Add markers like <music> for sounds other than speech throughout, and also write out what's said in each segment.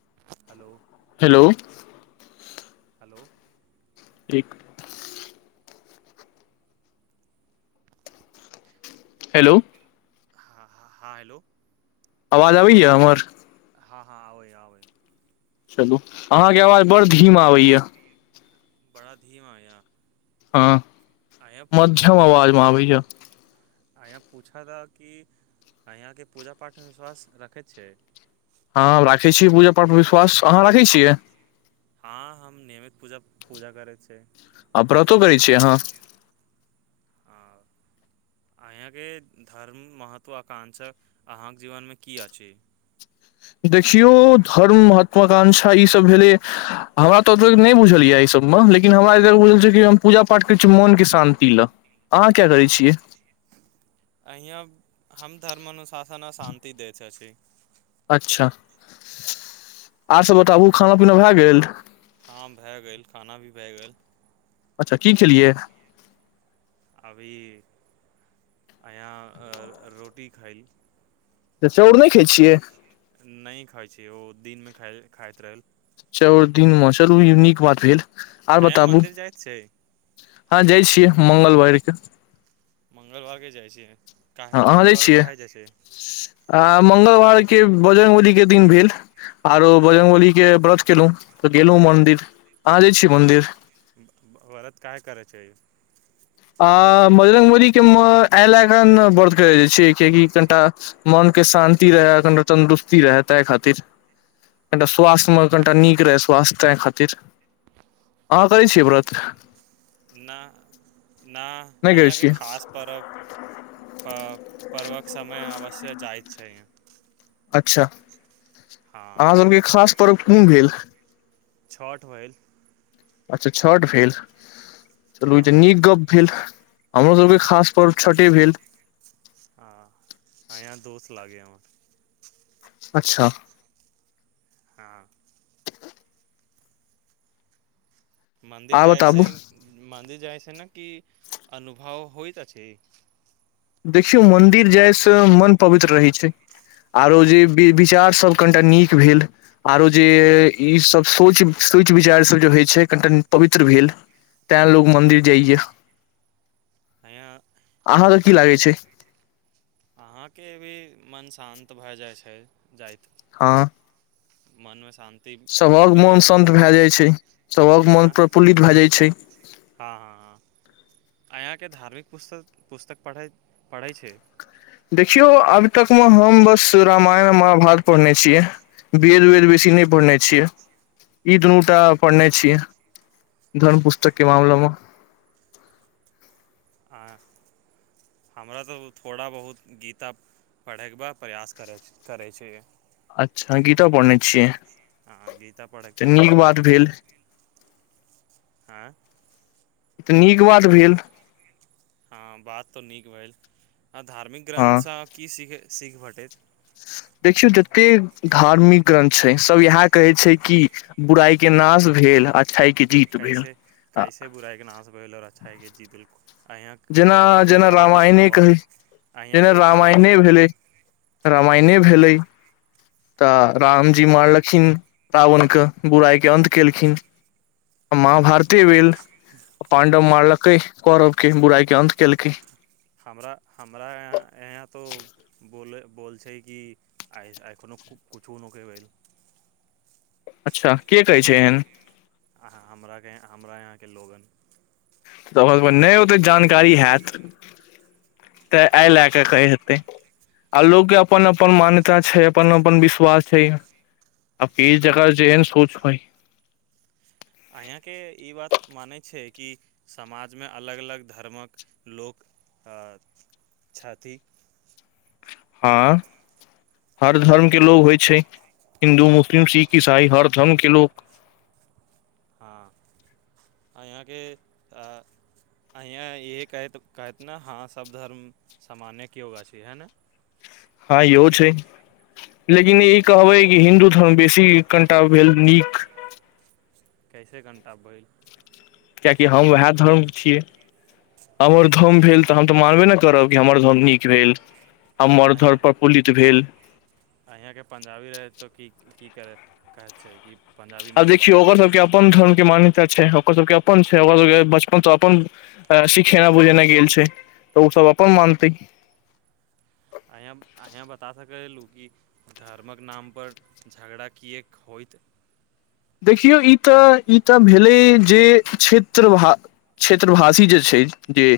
<inaudible> hello <inaudible> एक hello हँ हँ हेलो आवाज आबै या हमर हँ हँ आबै आबै चलू अहाँके आवाज बड़ धीमा आबै या बड़ा धीमा या हँ अहाँ मध्यम अवाजमे आबै या आंय पूछऽ त कि अंयाके पूजा पाठमे विश्वास राखै छै हँ राखै छियै पूजा पाठ विश्वास अहाँ राखै छियै हँ हम नियमित पूजा पूजा करै छियै आ व्रतो करै छियै अहाँ हँ अहाँके धर्म महत्व आकांक्षा अहाँके जीवनमे किया छै देखियौ धर्म महात्वाकांक्षा ईसभ भेलै हमरा तऽ एते नहि बुझल या एहिसभमे लेकिन हमरा एते बुझल छै कि हम पूजा पाठ करैत छी मोनके शांति ला अहाँ किया करै छियै अहिया हम धर्म अनुसाथ त शान्ति दैत अछि अच्छा आर सब बताबू खाना पीना भए गेल हँ भए गेल खाना भी भए गेल अच्छा की खेलिए अभी यहाँ रोटी खैय तऽ चाउर नहि खाइ छियै नहि खाइत छियै ओ दिनमे खा खाइत रहल चाउर दिन मे चलू ई नीक बात भेल आर अंया बताबू मंन्दिर जाइत छै हँ जाइ छियै मङ्गलवार के मंगलवार के जाइ छी काहे हँ अहाँ जाइ मंगलवारके छियै काहे जाइ छै आ मंगलवार के बजरङंगगबली के दिन भेल आरो बजरङ्गबली के व्रत केलहुँ तऽ गेलहुं मंदिर अहाँ जाइ छियै मंन्दिर व्रत काहे करै छै आं बजरङ्बलीके एहि लए कऽ ने व्रत करै छियै किएकि कनि टा मनके शान्ति रहाय कनिटा तन्दुरुस्ती रहए ताहि खातिर कनि टा स्वास्थ्यमे कनिटा नीक रहय स्वास्थ्य ताहि खातिर अहाँ करै छियै व्रत नहि ना अंया करै के छियै खास पर्व पर्वक समय अवश्य जाइत छै अच्छा हँ अहाँ सभ के खास पर्व कोन भेल छठ भेल अच्छा छठ भेल हँ चलू इ त नीक गप भेल हमरो सभकें हँ खास पर्व छठे भेल हँ अंया दोस्त लागे हमर अच्छा हँ मन्दिर आ जाइ बताबू छिहीं मन्दिर जाइ छै से न की अनुभव होइत अछि देखियौ मन्दिर जायसँ मन पवित्र रहै छै आरो जे वि विचारसभ कनिटा नीक भेल आरो जे ईसभ सोच सोच विचारसभ जे होइ छै कनिटा पवित्र भेल तैं लोक मन्दिर जाइया यहाँ अह अहाँके छै अहाँके भी मन शान्त भए जाइत छै जाइत हँ मन सभक मन शान्त भए जाइ छै सभक हँ मोन प्रफुल्लित भए जाइत छै हँ हँ हँ अयाँके धार्मिक पुस्तक पुस्तक पढ़ै पढ़ै छै देखियौ आब तकमे हम बस रामायण महाभारत पढ़ने छियै वेद वेद बेसी नहि पढ़ने छियै ई दुनू टा पढ़ने छियै धर्म पुस्तकके मामलेमे आँ हमरा तऽ थोड़ा बहुत गीता पढ़ैक बा प्रयास करैत करै छी अच्छा गीता पढ़ने छियै हँ गीता पढ़ैके तऽ प्रयास नीक करै बात छै भेल आँय ई तऽ नीक बात भेल हँ बात तऽ नीक भेल आ धार्मिक हँ ग्रन्थसँ अहाँ की सीखै सीख भटैत देखियौ जते धार्मिक ग्रन्थ छै सभ इएह कहै छै कि बुराइ के नाश भेल आ कैसे कैसे बुराइके नाश भेल आओर अच्छाई कें जीत भेल जेना जेना रामायणे कहै अहाँ जेना कोइ कहानी रामायणे भेलै सुनाबऽ रामायणे भेलै तऽ रामजी मारलखिन रावणके बुराइके अन्त केलखिन आ महभारते भेल आ पाडव मारलक कै कौरव कें बुराई हँ हमरा हमरा अंया अंया तो बोले बोल छै <unintelligible> किइ एखनो कुछु न के भेल <unintelligible> अच्छा के कहै छै एहन अहाँ हमराके हमरा यहाँ के लोगन त नहि ओतेक जानकारी हैत तऽ एहि लए कऽ कहै हेतै आ लोकके अपन अपन मान्यता छै अपन अपन विश्वास छै आ फेर जकर जेहन सोच होय अंया के ई बात मानै छै कि समाजमे अलग अलग धर्मक लोक अ छथि हँ हर धर्मके लोक होइ छै हिन्दू मुस्लिम सिख ईसाई हर धर्मके लोक हँ अंया के अंया इह कहैत कहत ने हँ सभ धर्म समाने एगो अछि हए ने हँ इहो छै लेकिन ई कहबै कि हिन्दू धर्म बेसी कनिटा भेल नीक कैसे कनिटा भैल कियाकि हम उएह धर्म छियै हमर धर्म भेल तऽ हम तऽ मानबे न करब कि हमर धर्म नीक भेल हमर अंया धर्म प्रफुल्लित भेल अंया के पंजाबी रहै त की की कर कहै छै कि पंजाबी आब नीक देखियौ बाडू ओकर सबके अपन धर्म के मान- त छै ओकर सबके अपन छै ओकर सभके बचपनसँ अपन सिखेनाइ बुझेनाय गेल छै तऽ ओसभ अपन मानतै अंय अंहीं बता सकलू कि धर्मक नाम पर झगड़ा कियाक होइत देखियौ ई तऽ ई तऽ भेलै जे क्षेत्र भा क्षेत्रभाषी जे छै जे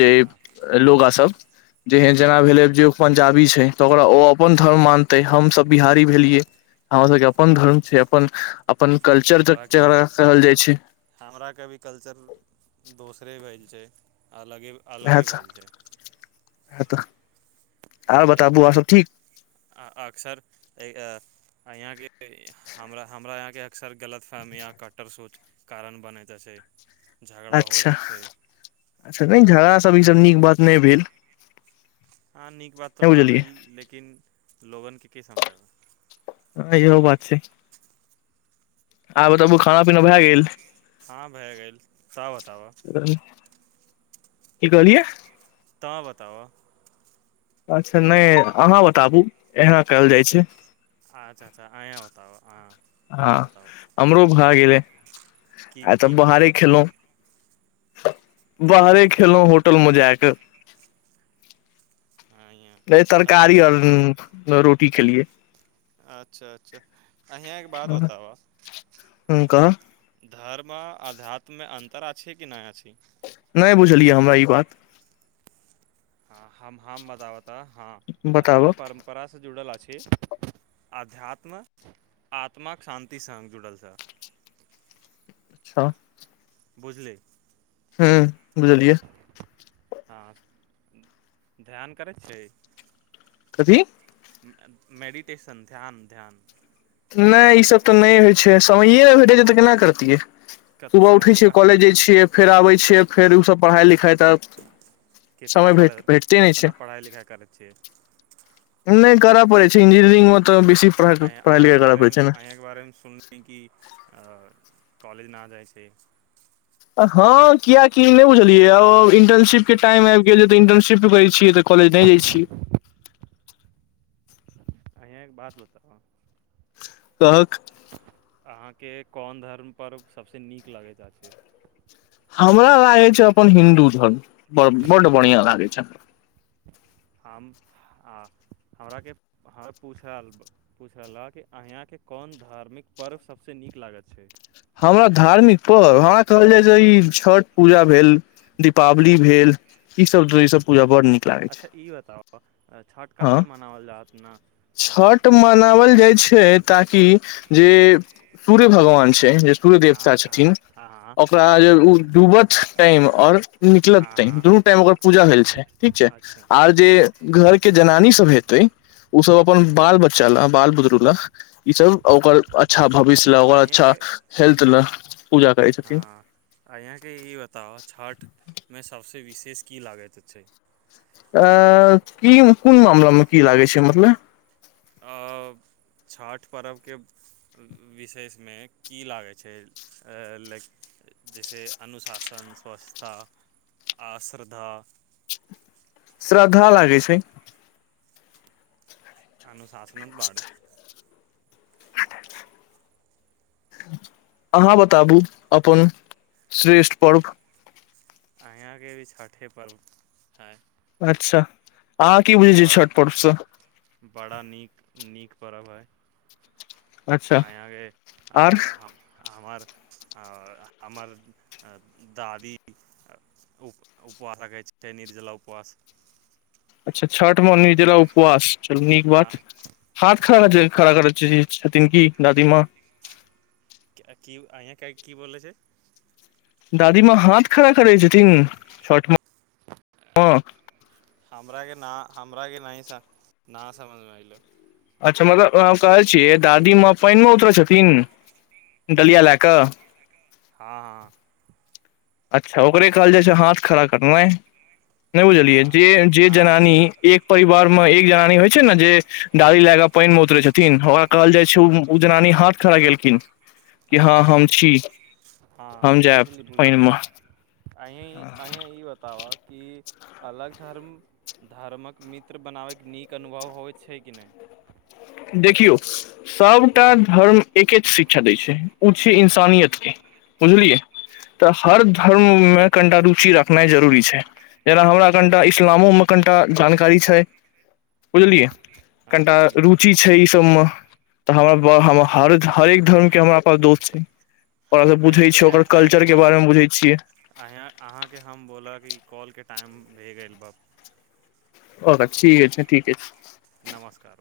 जे हँ लोग आ सब जेहन जेना ह भेलै जे पंजाबी छै तऽ ओकरा ओ अपन धर्म मानतै हमसभ बिहारी भेलियै हमर सभके अपन धर्म छै अपन अपन कल्चर तक हमराके भी जकरा कहल जाइ छै हमराके भी कल्चर दोसरे भेल छै अलगे अलगे भेल छै ओहा त एकटा आ अक्सर ए -अ अंया के ए -हमरा हमरा यहाँ के अकसर गलतफहमियां कटर सोच कारण बनै त छै झगड़ा अच्छा होइत छै अच्छा नहि झगड़ा सब ई सब नीक बात नहि भेल <unintelligible> हँ नीक बात तऽ नहि न बुझलियै भेल लेकिन लोगन के की समझाउ हँ इहो बात छै आब बताबु खाना पीना भए गेल हँ भए गेल तं बताब की कहलियै तं बताब अच्छा नहि अहाँ बताबू एना कहल जाइत छै अच्छा अच्छा अंय बताब आं अहाँ हँ बताब हमरो भए गेलै की आ तऽ की बाहरे खैयली खेलहुँ बाहरे खेलहुँ होटलमे जायक <unintelligible> अ नहि तरकारी आओर रं -रो- टीे खैलिए अच्छा अच्छा अंहाँंके बात ह बताब कह धर्म अध्यात्ममे अन्तर अछि कि नहि अछि नहि बुझलियै हमरा ई बात ह-हम हम बताबत तऽ हँ बताबऽ धर्म परम्परा स जुड़ल अछि अध्यात्म आत्माकाक शान्ति सङ जुड़ल छ अच्छा बुझले हूँ बुझलियै हँ ध्यान करै छियै कथी मेडिटेशन ध्यान ध्यान नहि ईसभ तऽ नहि होइ छै समये नहि भेटै छै तऽ केना करतियै क सुबह उठै समय छियै कहाँ कॉलेज जा छियै फेर आबबै छियै फेर उ सब पढ़ाई लिखाई कितना पढ़ भेटते नहि छै कितना पढ़ाइ लिखाइ करै छियै <unintelligible> नहि करऽ परै छै इंजीनियरिंग मे तऽ बेसी पढ़ाइ लिखाइ अ-आयाँके करय पड़ै बारेमे छै ने आयाँके बारेमे सुनली कि अ - कॉलेज ना जाइ छी हँ कियकि नहि बुझलियै अ -इन्टर्नशिपके टाइम आबि गेल तऽ इन्टर्नशिप करै छियै तऽ कॉलेज नहि जाइ छियै अंया एक बात बताब कहक के कोन धर्म पर्व सबसँ नीक लगैत अछि हमरा लागै छै अपन हिन्दू धर्म ब -बड्ड बढ़िआँ लागै छै हम आ -हमराके पूछल पुछलक कि अंया के कोन धार्मिक पर्व सभसँ नीक लागैत छै हमरा धार्मिक पर्व हमरा कहल जाइ जे छै ई छठ पूजा भेल दीपावली भेल ईसभ ईसभ पूजा बड्ड नीक लागै छै अच्छा ई बताउ अ, छठ हँ काहे लए मनाओल जात ने छठ मनावल जाइ छै ताकि जे सूर्य भगवान छै च <unintelligible> सूर्य हँ हँ देवता हँ छथिन हँ ओकरा हँ जे ओ डूबत टाइम आओर निकलत टाइम हँ दुनू टाइम ओकर हँ पूजा भेल छै ठीक छै अच्छा आर जे हँ घरके जनानी सब हेतै ओ सब अपन बाल बच्चा ला बाल बुदरू ला ई सब ओकर अच्छा भविष्य ला ओकर अच्छा अहीँके हेल्थ लए पूजा करै छथिन हँ अंया के ई बताव छठ मे सबसँ विशेष की लागैत छै अ अ - की कोन मामलामे की लागै छै मतलब अ - छठि पर्वके विशेषमे की लागै छै लइक जइसे अनुशासन स्वच्छता श्रद्धा श्रद्धा लागै छै अनुशासन न बारे अहाँ बताबू अपन श्रेष्ठ पर्व अंया के भी छठे पर्व हें अच्छा अहाँ की बुझै छियै बड़ा छठ पर्वसँ बड़ा नीक नीक पर्व हई अच्छा अंयाके आर आ-हम आ हमर आओर हमर दादी उप- उपवास रखै छथिन निर्जला उपवास अच्छा छठमे निर्जला उपवास चलू नीक हँ बात हाथ हँ खड़ा खड़ा करै छथिन की दादीमाँ की अंया के की बोले छै दादीमााँ हाथ खड़ा करै छथिन छठ मे हमराके न हमरा के नहि सम ना समझमे एलो अच्छा मगर हम कहै छियै दादी माँ पानि मे उतरै छथिन डलिया लए कऽ हँ हँ अच्छा ओकरे कहल जाय छै हाथ खड़ा करनाइ नहि बुझलियै हँ जे जे हँ जनानी बुझली एक परिवार म एक जनानी होइ छै ने जे डाली लय क पानि मे उतरे छथिन ओकरा कहल जाय उ जनानी हाथ खड़ा कैलखिन अच्छा अच्छा हम हँ जायब बुझली बुझ- पानि मे अं अंया ई बताब कि अलग धर्म धर्मक मित्र बनाबैके नीक अनुभव होइ छै कि नहि देखियौ सबटा धर्म एकएक शि- क्षा दै छै उ छै हँ इंसानियतके बुझलिए तऽ हर धर्ममे कनिटा रुचि रखनाइ जरूरी छै जेना हमरा कनिटा इस्लामोमे कनिटा जानकारी छै बुझलिए हँ बुझलिए ई सबमे तऽ हमरा-हरेक धर्म के हमरा पास दोस्त छै ओकरा स पुछै अहाँके छियै ओकर अहाँके कल्चर के हम बारे मे बुझै छियै कॉल के टाइम भए गेल बा ओ ठीक छै ठीके छै नमस्कार